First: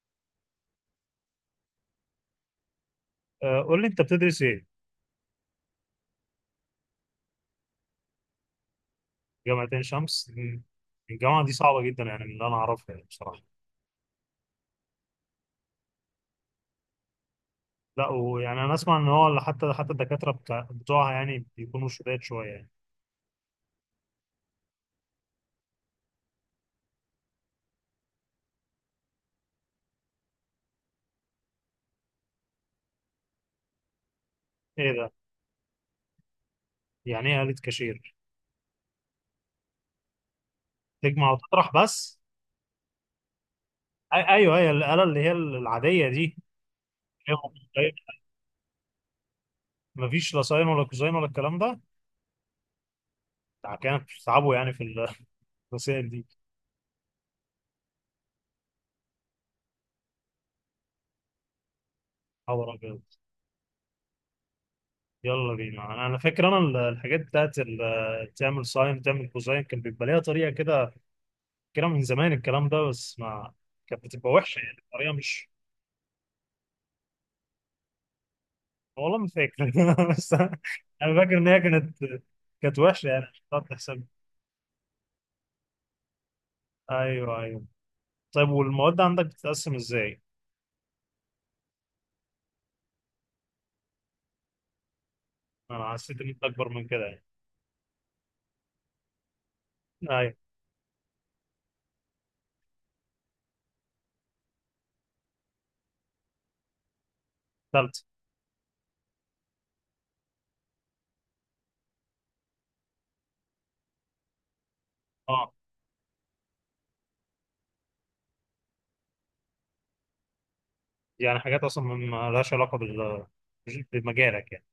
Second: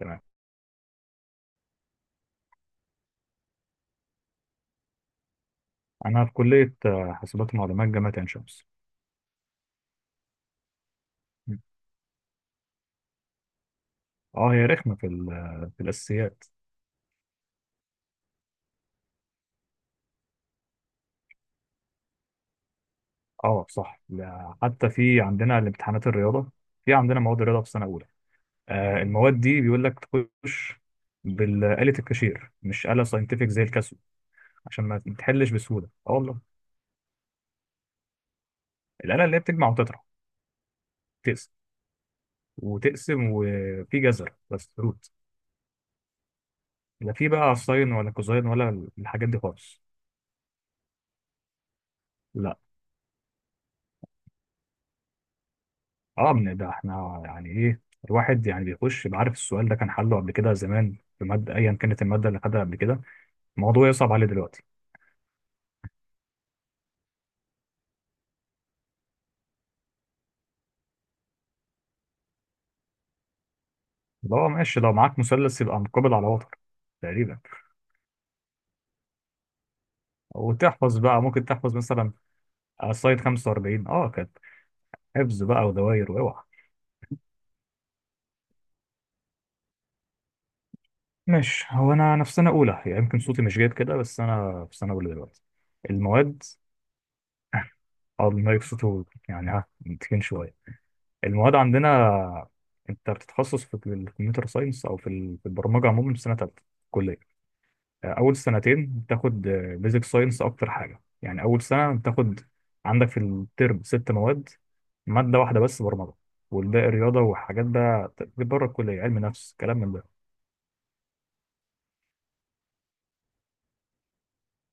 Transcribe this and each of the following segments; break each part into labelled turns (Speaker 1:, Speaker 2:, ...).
Speaker 1: تمام.
Speaker 2: قول لي انت بتدرس ايه؟
Speaker 1: انا في كليه حاسبات ومعلومات جامعه عين شمس.
Speaker 2: جامعة عين شمس مم. الجامعة دي صعبة جدا يعني من اللي انا اعرفها يعني بصراحة.
Speaker 1: اه، هي رخمه في في الاساسيات.
Speaker 2: لا، ويعني انا اسمع ان هو حتى الدكاترة بتاع بتوعها يعني بيكونوا شداد شوية يعني.
Speaker 1: اه، صح. لا، حتى في عندنا الامتحانات الرياضه. في عندنا مواد رياضه في سنه اولى. المواد دي بيقول لك تخش بالآلة الكاشير مش آلة ساينتفك زي الكاسيو عشان
Speaker 2: ايه
Speaker 1: ما
Speaker 2: ده؟
Speaker 1: تحلش بسهوله. اه، والله.
Speaker 2: يعني ايه آلة كاشير؟
Speaker 1: الآلة اللي هي بتجمع وتطرح،
Speaker 2: تجمع
Speaker 1: تقسم
Speaker 2: وتطرح بس؟
Speaker 1: وتقسم، وفي
Speaker 2: أي
Speaker 1: جزر
Speaker 2: ايوه، هي
Speaker 1: بس
Speaker 2: الآلة
Speaker 1: روت.
Speaker 2: اللي هي العادية دي.
Speaker 1: لا، في بقى ساين ولا كوزاين ولا الحاجات دي خالص.
Speaker 2: ما فيش لا ساين ولا كوزاين ولا الكلام ده.
Speaker 1: لا.
Speaker 2: ده كانوا بيتعبوا يعني في الرسائل دي.
Speaker 1: اه من ده احنا يعني ايه، الواحد يعني بيخش بعرف السؤال ده كان حله قبل كده زمان في ماده ايا كانت الماده اللي خدها
Speaker 2: خبر
Speaker 1: قبل
Speaker 2: ابيض.
Speaker 1: كده. الموضوع يصعب عليه دلوقتي.
Speaker 2: يلا بينا، أنا فاكر انا الحاجات تعمل ساين تعمل كوزاين كان بيبقى ليها طريقة كده. كلام من زمان الكلام ده، بس ما كانت بتبقى
Speaker 1: لو
Speaker 2: وحشه يعني
Speaker 1: ماشي لو
Speaker 2: بطريقه
Speaker 1: معاك
Speaker 2: مش.
Speaker 1: مثلث يبقى مقابل على وتر تقريبا.
Speaker 2: والله ما فاكر بس انا
Speaker 1: وتحفظ
Speaker 2: أنا
Speaker 1: بقى،
Speaker 2: فاكر
Speaker 1: ممكن
Speaker 2: ان هي
Speaker 1: تحفظ
Speaker 2: كانت،
Speaker 1: مثلا
Speaker 2: كانت
Speaker 1: على
Speaker 2: وحشه
Speaker 1: السايد
Speaker 2: يعني مش هتقعد
Speaker 1: 45.
Speaker 2: تحسب.
Speaker 1: اه، كانت حفظ بقى ودواير واوعى.
Speaker 2: ايوه ايوه. طيب، والمواد عندك بتتقسم ازاي؟
Speaker 1: ماشي. هو انا في سنه اولى، يعني يمكن صوتي مش جايب كده، بس انا في سنه اولى دلوقتي.
Speaker 2: انا حسيت ان
Speaker 1: المواد.
Speaker 2: انت اكبر من كده يعني.
Speaker 1: اه، المايك صوته يعني ها متكين
Speaker 2: ايوه.
Speaker 1: شويه. المواد عندنا، انت بتتخصص في الكمبيوتر ساينس او في في البرمجه عموما في سنه ثالثه كليه.
Speaker 2: ثالثه.
Speaker 1: اول سنتين بتاخد بيزك ساينس اكتر حاجه. يعني اول سنه بتاخد عندك في الترم ست مواد، ماده
Speaker 2: اه
Speaker 1: واحده بس برمجه، والباقي رياضه وحاجات بقى بره الكليه، علم نفس كلام من ده.
Speaker 2: يعني حاجات اصلا ما لهاش علاقه بمجالك يعني.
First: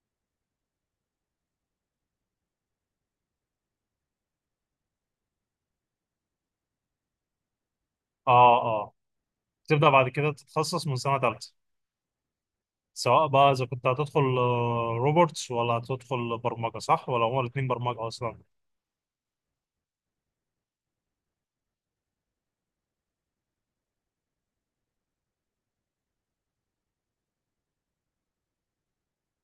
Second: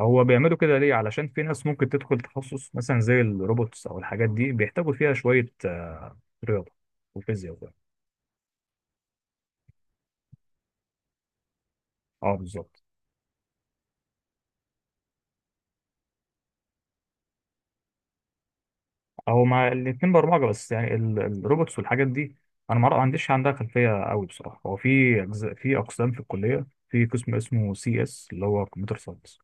Speaker 1: هو بيعملوا كده ليه؟ علشان في ناس ممكن تدخل تخصص مثلا زي الروبوتس او الحاجات دي، بيحتاجوا فيها شويه رياضه وفيزياء وكده.
Speaker 2: اه اه. تبدا بعد كده تتخصص من سنه ثالثه.
Speaker 1: اه، بالظبط.
Speaker 2: سواء بقى اذا كنت هتدخل روبوتس ولا هتدخل برمجه، صح؟ ولا هما الاثنين برمجه اصلا؟
Speaker 1: هو مع الاتنين برمجة، بس يعني الروبوتس والحاجات دي، أنا ما عنديش عندها خلفية قوي بصراحة. هو في أجزاء، في أقسام في الكلية. في قسم اسمه سي اس، اللي هو كمبيوتر ساينس.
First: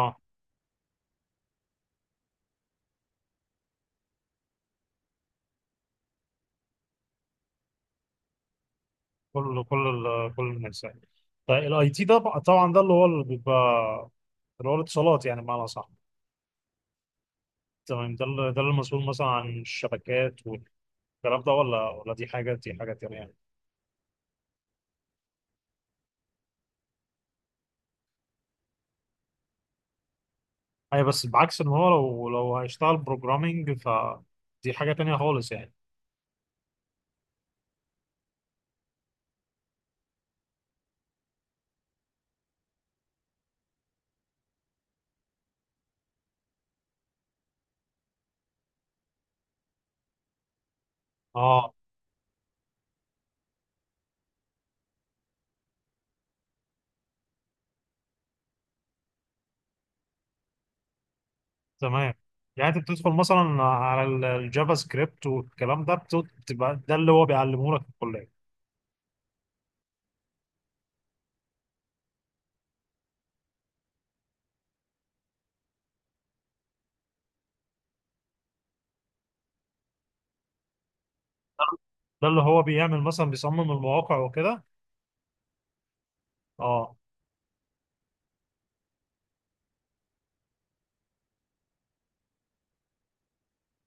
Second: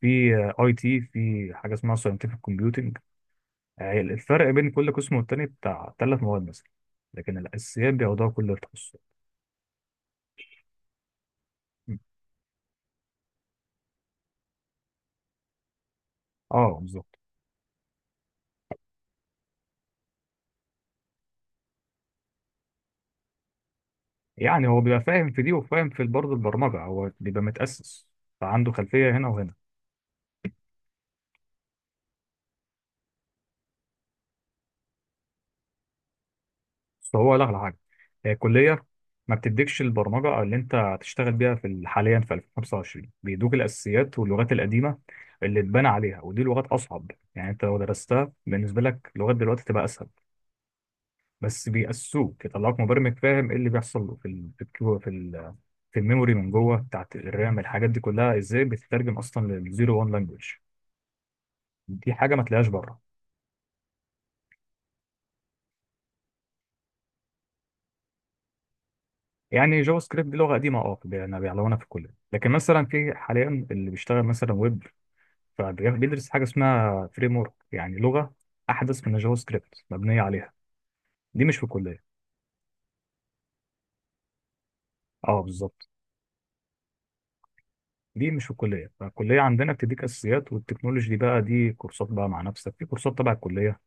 Speaker 1: في اي تي. في حاجة اسمها ساينتفك كومبيوتنج. الفرق بين كل قسم والتاني بتاع ثلاث مواد مثلا، لكن الأساسيات بياخدوها كل التخصصات.
Speaker 2: كل الناس يعني. طيب، الاي
Speaker 1: م.
Speaker 2: تي ده بقى، طبعا ده اللي هو اللي بيبقى اللي هو الاتصالات، يعني بمعنى صح.
Speaker 1: اه، بالظبط.
Speaker 2: تمام، ده اللي المسؤول مثلا عن الشبكات والكلام ده، ولا دي حاجه، دي حاجه تانيه يعني.
Speaker 1: يعني هو بيبقى فاهم في دي وفاهم في برضه البرمجة، هو بيبقى متأسس فعنده خلفية هنا وهنا.
Speaker 2: اي، بس بعكس ان هو لو هيشتغل بروجرامنج فدي حاجه تانيه خالص يعني.
Speaker 1: بس هو لا على حاجه. هي الكليه ما بتديكش البرمجه او اللي انت هتشتغل بيها في حاليا في 2025. بيدوك الاساسيات واللغات القديمه اللي اتبنى عليها، ودي لغات اصعب، يعني انت لو درستها، بالنسبه لك لغات دلوقتي تبقى اسهل. بس
Speaker 2: اه
Speaker 1: بيأسوك، يطلعوك مبرمج فاهم ايه اللي بيحصل له في في في الميموري من جوه بتاعت الرام، الحاجات دي كلها ازاي بتترجم اصلا للزيرو وان لانجوج. دي
Speaker 2: تمام.
Speaker 1: حاجه ما
Speaker 2: يعني
Speaker 1: تلاقيهاش
Speaker 2: انت
Speaker 1: بره.
Speaker 2: بتدخل مثلا على الجافا سكريبت والكلام ده، بتبقى ده اللي هو بيعلمه لك في الكليه.
Speaker 1: يعني جافا سكريبت دي لغه قديمه، اه، بيعلمونا في الكليه، لكن مثلا في حاليا اللي بيشتغل مثلا ويب فبيدرس حاجه اسمها فريم ورك، يعني لغه احدث من الجافا سكريبت مبنيه عليها. دي مش في الكليه.
Speaker 2: ده اللي هو بيعمل مثلا بيصمم المواقع وكده.
Speaker 1: اه، بالظبط.
Speaker 2: اه.
Speaker 1: دي مش في الكليه. فالكليه عندنا بتديك اساسيات، والتكنولوجي دي بقى دي كورسات بقى مع نفسك، في كورسات تبع الكليه،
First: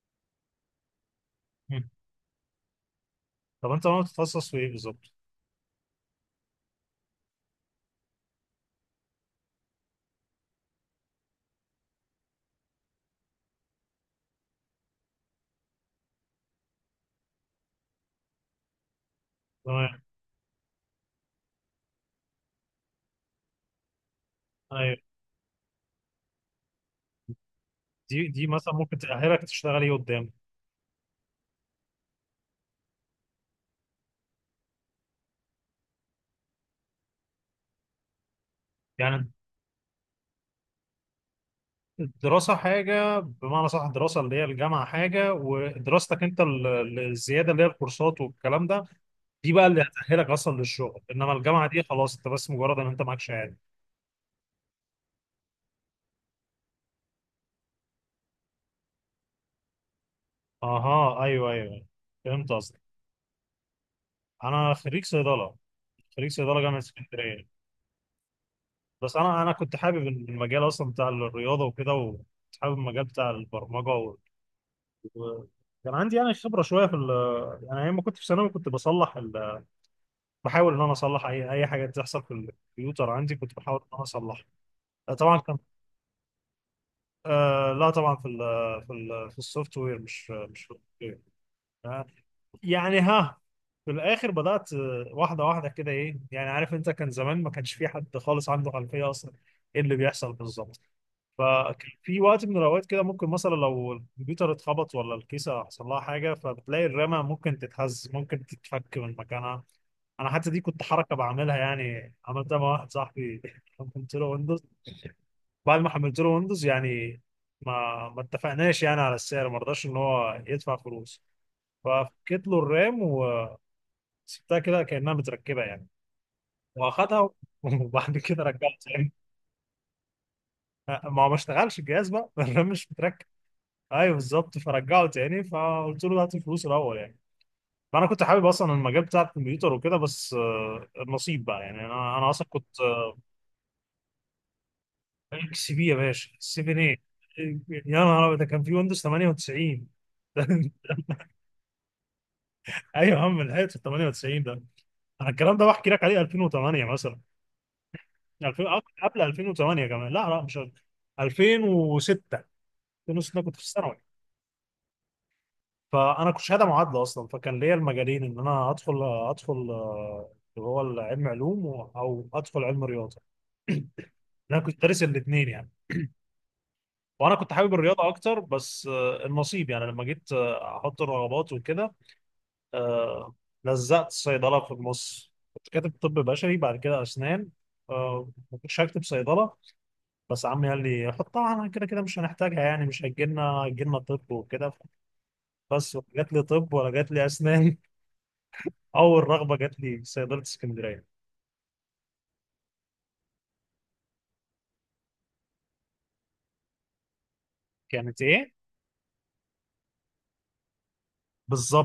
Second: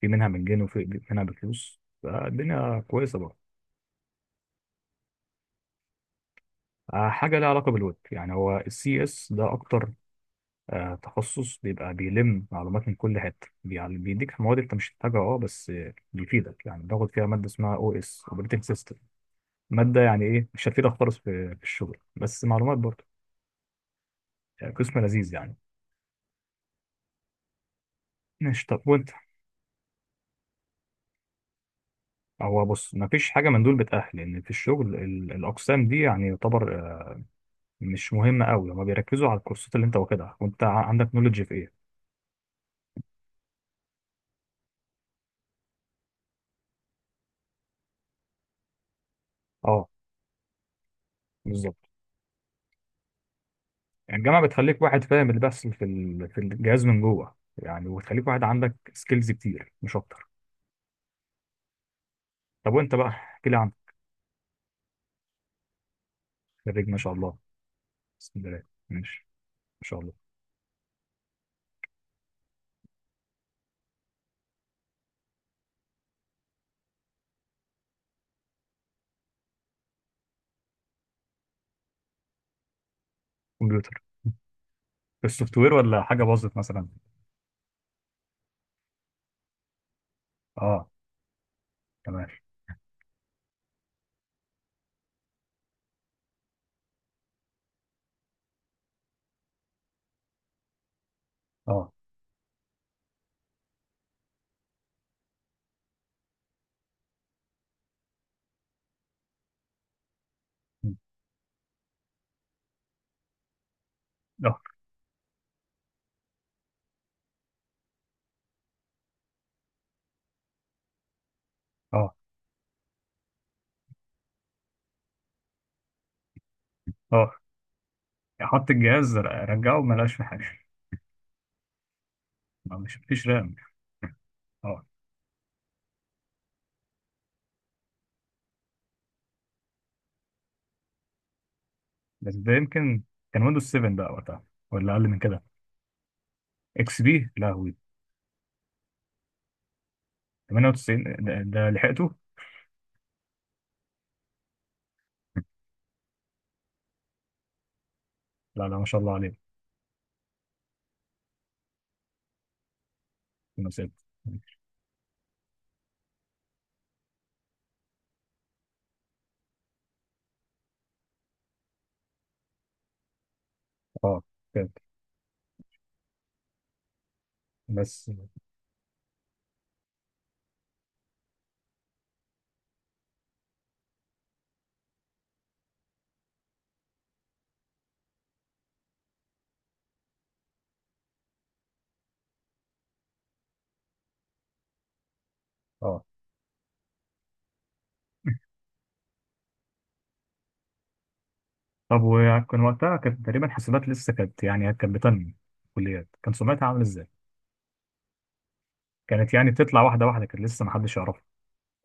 Speaker 1: في منها مجاني وفي منها بفلوس، فالدنيا كويسه بقى.
Speaker 2: طب انت ناوي تتخصص في ايه بالظبط؟
Speaker 1: حاجه لها علاقه بالويب. يعني هو السي اس ده اكتر تخصص، بيبقى بيلم معلومات من كل حته، يعني بيديك مواد انت مش محتاجها، اه، بس بيفيدك. يعني باخد فيها ماده اسمها او اس، اوبريتنج سيستم. مادة
Speaker 2: تمام.
Speaker 1: يعني إيه؟ مش هتفيدك خالص في الشغل، بس معلومات برضه. يعني
Speaker 2: ايوه،
Speaker 1: قسم لذيذ يعني.
Speaker 2: دي
Speaker 1: ماشي،
Speaker 2: مثلا
Speaker 1: طب
Speaker 2: ممكن
Speaker 1: وأنت؟
Speaker 2: تأهلك تشتغل ايه قدام.
Speaker 1: هو بص، مفيش حاجة من دول بتأهل، لأن في الشغل الأقسام دي يعني يعتبر مش مهمة أوي. هما بيركزوا
Speaker 2: يعني
Speaker 1: على الكورسات اللي أنت واخدها، وأنت عندك نولج في إيه.
Speaker 2: الدراسة حاجة، بمعنى صح الدراسة اللي هي الجامعة حاجة، ودراستك انت الزيادة اللي هي الكورسات والكلام ده دي بقى اللي
Speaker 1: أه،
Speaker 2: هتأهلك اصلا للشغل. انما الجامعة
Speaker 1: بالظبط.
Speaker 2: دي خلاص، انت بس مجرد ان انت معاك شهادة.
Speaker 1: يعني الجامعة بتخليك واحد فاهم اللي بيحصل في في الجهاز من جوه يعني، وتخليك واحد عندك سكيلز كتير مش أكتر.
Speaker 2: اها ايوه ايوه، فهمت
Speaker 1: طب
Speaker 2: قصدك.
Speaker 1: وأنت بقى، احكي لي عنك.
Speaker 2: انا خريج صيدلة. خريج صيدله جامعه
Speaker 1: خريج، ما شاء الله.
Speaker 2: اسكندريه.
Speaker 1: بسم الله.
Speaker 2: بس
Speaker 1: ماشي.
Speaker 2: انا كنت
Speaker 1: ما شاء
Speaker 2: حابب
Speaker 1: الله.
Speaker 2: المجال اصلا بتاع الرياضه وكده، وكنت حابب المجال بتاع البرمجه. كان عندي يعني خبره شويه في ال. يعني ايام ما كنت في ثانوي كنت بصلح بحاول ان انا اصلح اي حاجه تحصل في الكمبيوتر عندي، كنت بحاول ان انا
Speaker 1: كمبيوتر.
Speaker 2: اصلحها. طبعا كان،
Speaker 1: السوفت وير ولا حاجة باظت مثلا؟
Speaker 2: آه لا طبعا في ال، في ال، في السوفت وير، مش في
Speaker 1: أه.
Speaker 2: ال. آه،
Speaker 1: تمام.
Speaker 2: يعني ها في الاخر بدات واحده واحده كده، ايه يعني عارف انت كان زمان ما كانش في حد خالص عنده خلفيه اصلا ايه اللي بيحصل بالظبط. فكان
Speaker 1: اه.
Speaker 2: في وقت من الاوقات كده ممكن مثلا لو الكمبيوتر اتخبط ولا الكيسه حصل لها حاجه، فبتلاقي الرامه ممكن تتهز، ممكن تتفك من مكانها. انا حتى دي كنت حركه بعملها، يعني عملتها مع واحد صاحبي حملت له
Speaker 1: اه.
Speaker 2: ويندوز. بعد ما حملت له ويندوز، يعني ما اتفقناش يعني على السعر، ما رضاش ان هو يدفع فلوس،
Speaker 1: اه.
Speaker 2: ففكيت له الرام وسبتها كده كانها متركبه يعني، واخدها
Speaker 1: اه.
Speaker 2: وبعد كده
Speaker 1: حط
Speaker 2: رجعت تاني.
Speaker 1: الجهاز رجعه ما لقاش في حاجه.
Speaker 2: ما هو ما اشتغلش الجهاز بقى الرام
Speaker 1: ما
Speaker 2: مش
Speaker 1: مش
Speaker 2: متركب.
Speaker 1: مفيش رام.
Speaker 2: ايوه بالظبط.
Speaker 1: اه،
Speaker 2: فرجعه تاني، فقلت له هات الفلوس الاول يعني. فانا كنت حابب اصلا المجال بتاع الكمبيوتر وكده، بس النصيب بقى يعني، انا
Speaker 1: بس
Speaker 2: اصلا
Speaker 1: ده
Speaker 2: كنت.
Speaker 1: يمكن كان ويندوز 7 بقى وقتها، ولا اقل من كده؟
Speaker 2: اكس بي يا باشا، 7 ايه؟
Speaker 1: اكس بي؟ لا، هو
Speaker 2: يا نهار ابيض، ده كان في ويندوز 98
Speaker 1: 98 ده لحقته.
Speaker 2: ايوه يا عم، لحقت في 98 ده. انا الكلام ده بحكي لك عليه 2008 مثلا، 2000،
Speaker 1: لا، لا، ما شاء الله
Speaker 2: قبل
Speaker 1: عليه.
Speaker 2: 2008 كمان. لا لا، مش قبل. 2006. 2006 كنت في
Speaker 1: 2006.
Speaker 2: الثانوي. فانا كنت شهاده معادله اصلا، فكان ليا المجالين ان انا ادخل، ادخل اللي هو العلم علوم، او ادخل علم رياضه.
Speaker 1: اه،
Speaker 2: انا
Speaker 1: كده
Speaker 2: كنت دارس الاثنين يعني، وانا كنت حابب الرياضه
Speaker 1: بس.
Speaker 2: اكتر، بس النصيب يعني. لما جيت احط الرغبات وكده، آه، لزقت صيدله في النص. كنت كاتب طب بشري، بعد كده اسنان. ما كنتش هكتب صيدله، بس عمي قال لي حطها، انا كده كده مش هنحتاجها يعني، مش هيجي لنا، هيجي لنا طب وكده. بس
Speaker 1: اه،
Speaker 2: جات لي طب ولا جات لي اسنان. اول رغبه جات لي صيدله اسكندريه.
Speaker 1: طب وكان وقتها كانت تقريبا حسابات لسه كانت، يعني كانت بتنمي كليات، كان سمعتها عامله ازاي؟
Speaker 2: كانت ايه؟
Speaker 1: كانت يعني بتطلع واحده واحده، كانت لسه ما حدش يعرفها.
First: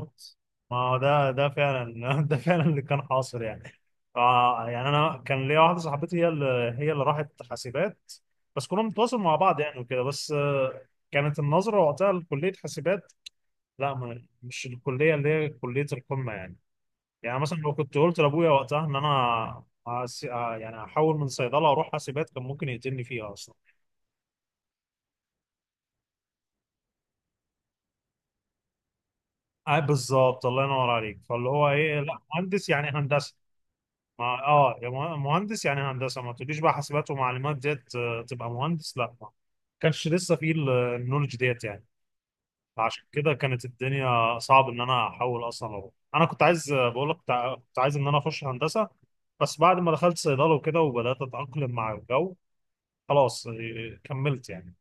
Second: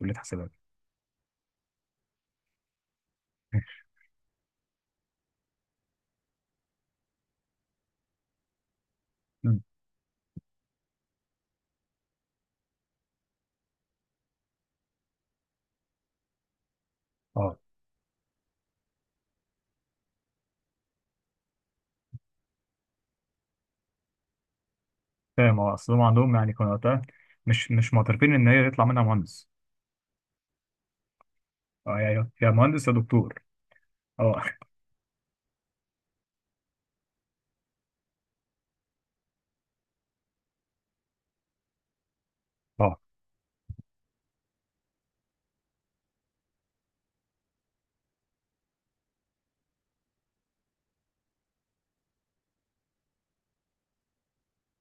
Speaker 1: كليه حسابات.
Speaker 2: ما هو ده، ده فعلا ده فعلا اللي كان حاصل يعني. آه يعني انا كان ليا واحده صاحبتي، هي اللي، هي اللي راحت حاسبات. بس كنا بنتواصل مع بعض
Speaker 1: مم.
Speaker 2: يعني وكده، بس آه كانت النظره وقتها لكليه حاسبات، لا مش الكليه اللي هي كليه القمه يعني. يعني مثلا
Speaker 1: اه،
Speaker 2: لو كنت قلت لابويا وقتها ان انا يعني هحول من صيدله اروح حاسبات كان ممكن يقتلني فيها.
Speaker 1: فاهم. اه، اصل هم عندهم يعني كانوا وقتها مش معترفين ان هي يطلع منها مهندس.
Speaker 2: بالظبط، الله ينور عليك، فاللي هو ايه،
Speaker 1: اه،
Speaker 2: لا
Speaker 1: يا
Speaker 2: مهندس يعني
Speaker 1: مهندس يا
Speaker 2: هندسه.
Speaker 1: دكتور.
Speaker 2: ما
Speaker 1: اه.
Speaker 2: اه، يا مهندس يعني هندسه، ما تقوليش بقى حاسبات ومعلومات ديت تبقى مهندس، لا ما كانش لسه فيه النولج ديت يعني.
Speaker 1: اه،
Speaker 2: فعشان كده كانت الدنيا صعب ان انا احول اصلا أروح. انا كنت عايز، بقول لك كنت كنت عايز ان انا اخش هندسه. بس بعد ما دخلت صيدله وكده وبدات اتاقلم مع الجو، خلاص كملت يعني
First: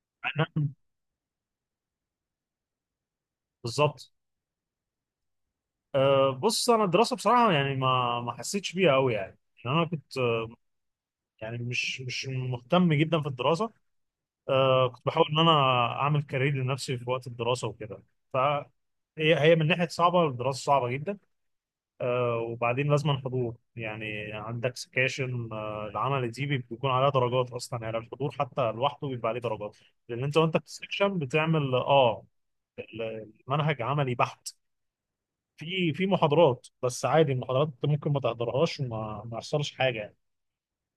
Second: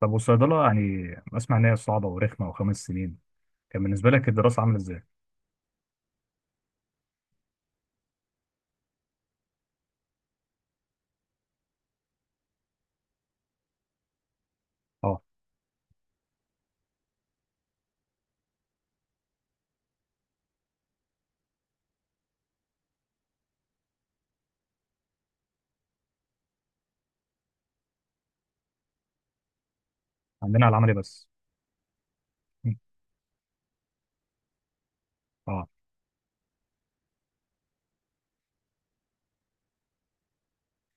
Speaker 1: طب والصيدله
Speaker 2: أنا،
Speaker 1: يعني، اسمع ان هي صعبه ورخمه وخمس سنين. كان بالنسبه
Speaker 2: بالظبط.
Speaker 1: لك الدراسه عامله ازاي؟
Speaker 2: بص انا الدراسه بصراحه يعني ما حسيتش بيها قوي يعني. يعني انا كنت، يعني مش مهتم جدا في الدراسه. آه كنت
Speaker 1: اه،
Speaker 2: بحاول ان انا اعمل كارير لنفسي في وقت الدراسه وكده. ف هي، هي من ناحيه صعبه، الدراسه صعبه جدا. آه، وبعدين لازم حضور يعني، عندك سكاشن. آه، العمل دي بيكون عليها درجات اصلا يعني، الحضور حتى لوحده بيبقى عليه درجات، لان انت وانت في
Speaker 1: عندنا على العملي
Speaker 2: السكشن
Speaker 1: بس.
Speaker 2: بتعمل. اه،
Speaker 1: م.
Speaker 2: المنهج عملي بحت.
Speaker 1: اه،
Speaker 2: في محاضرات بس عادي، المحاضرات انت ممكن ما تحضرهاش وما ما يحصلش حاجه يعني،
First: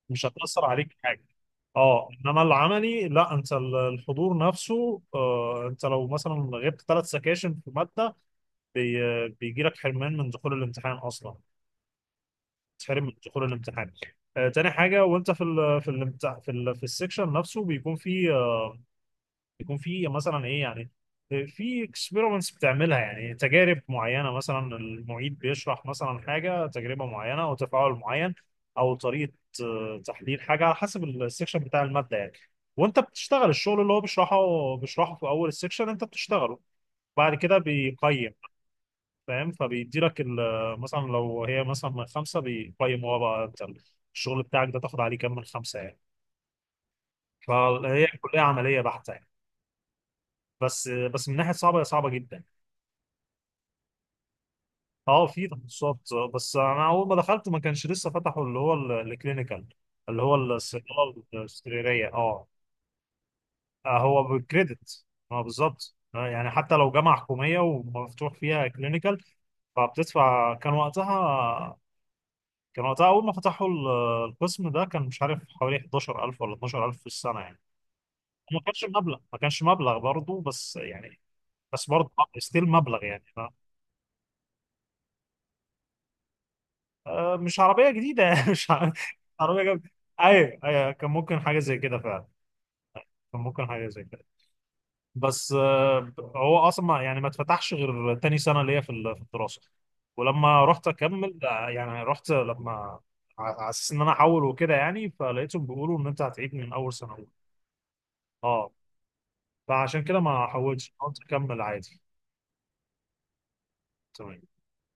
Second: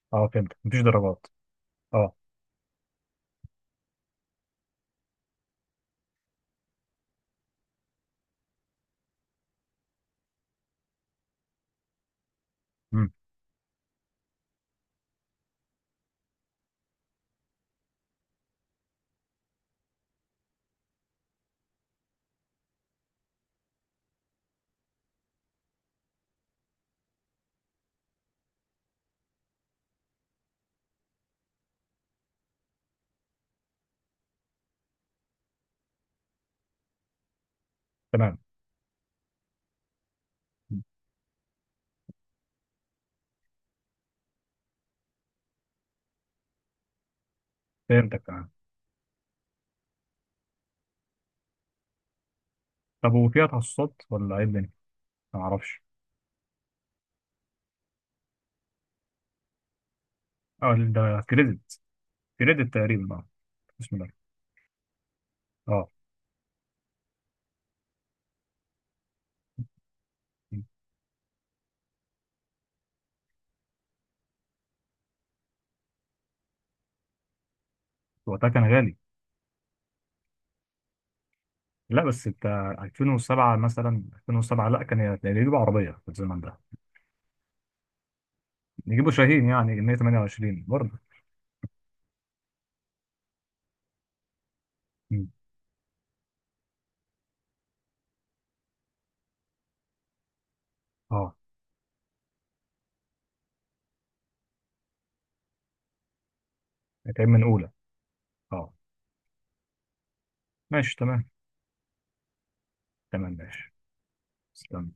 Speaker 2: مش
Speaker 1: اه، فهمت.
Speaker 2: هتاثر
Speaker 1: مفيش
Speaker 2: عليك في حاجه.
Speaker 1: درجات.
Speaker 2: اه.
Speaker 1: اه.
Speaker 2: انما العملي لا، انت الحضور نفسه، آه انت لو مثلا غبت ثلاث سكاشن في ماده، بي بيجي لك حرمان من دخول الامتحان اصلا، تحرم
Speaker 1: امم.
Speaker 2: من دخول الامتحان. آه، تاني حاجه وانت في ال، في الامتحان في ال، في السكشن نفسه بيكون في، يكون في مثلا ايه يعني، في اكسبيرمنتس بتعملها يعني، تجارب معينه، مثلا المعيد بيشرح مثلا حاجه، تجربه معينه او تفاعل معين او طريقه تحليل حاجه، على حسب السكشن بتاع الماده يعني. وانت بتشتغل الشغل اللي هو بيشرحه، بيشرحه في اول السكشن انت بتشتغله، بعد كده بيقيم.
Speaker 1: تمام.
Speaker 2: فاهم، فبيدي لك مثلا لو هي مثلا من خمسه بيقيم هو بقى انت الشغل بتاعك ده تاخد عليه كام من خمسه يعني. فهي
Speaker 1: فهمتك،
Speaker 2: كليه
Speaker 1: تمام.
Speaker 2: عمليه بحته يعني. بس من ناحيه صعبه، هي صعبه جدا.
Speaker 1: طب وفيها تخصصات ولا ايه الدنيا؟
Speaker 2: اه
Speaker 1: ما
Speaker 2: في
Speaker 1: اعرفش.
Speaker 2: تخصصات، بس انا اول ما دخلت ما كانش لسه فتحوا اللي هو الكلينيكال اللي هو
Speaker 1: اه،
Speaker 2: الصيدله
Speaker 1: ده كريدت؟
Speaker 2: السريريه. اه،
Speaker 1: كريدت تقريبا، اه. بسم الله.
Speaker 2: هو بالكريدت. اه
Speaker 1: اه،
Speaker 2: بالظبط. يعني حتى لو جامعه حكوميه ومفتوح فيها كلينيكال، فبتدفع. كان وقتها، كان وقتها اول ما فتحوا القسم ده، كان مش عارف حوالي 11,000 ولا 12,000 في السنه يعني.
Speaker 1: وقتها كان غالي.
Speaker 2: ما كانش مبلغ برضه، بس يعني بس
Speaker 1: لا،
Speaker 2: برضه
Speaker 1: بس انت
Speaker 2: ستيل مبلغ يعني.
Speaker 1: 2007 مثلا. 2007، لا، كان يجيبوا عربيه في الزمن ده.
Speaker 2: مش عربية جديدة مش
Speaker 1: يجيبوا شاهين،
Speaker 2: عربية
Speaker 1: يعني
Speaker 2: جديدة. ايوه
Speaker 1: 128
Speaker 2: ايوه
Speaker 1: برضه.
Speaker 2: كان ممكن حاجة زي كده فعلا، كان ممكن حاجة زي كده.
Speaker 1: مم.
Speaker 2: بس هو اصلا يعني ما اتفتحش غير تاني سنة ليا في في الدراسة. ولما رحت
Speaker 1: اه،
Speaker 2: اكمل يعني رحت لما على اساس ان انا احول وكده يعني، فلقيتهم بيقولوا ان انت هتعيد من اول سنة اولى.
Speaker 1: هيتعمل من اولى.
Speaker 2: اه.
Speaker 1: اه،
Speaker 2: فعشان كده ما حولتش،
Speaker 1: ماشي،
Speaker 2: قلت
Speaker 1: تمام.
Speaker 2: اكمل عادي.
Speaker 1: تمام، ماشي.
Speaker 2: تمام.
Speaker 1: استنى.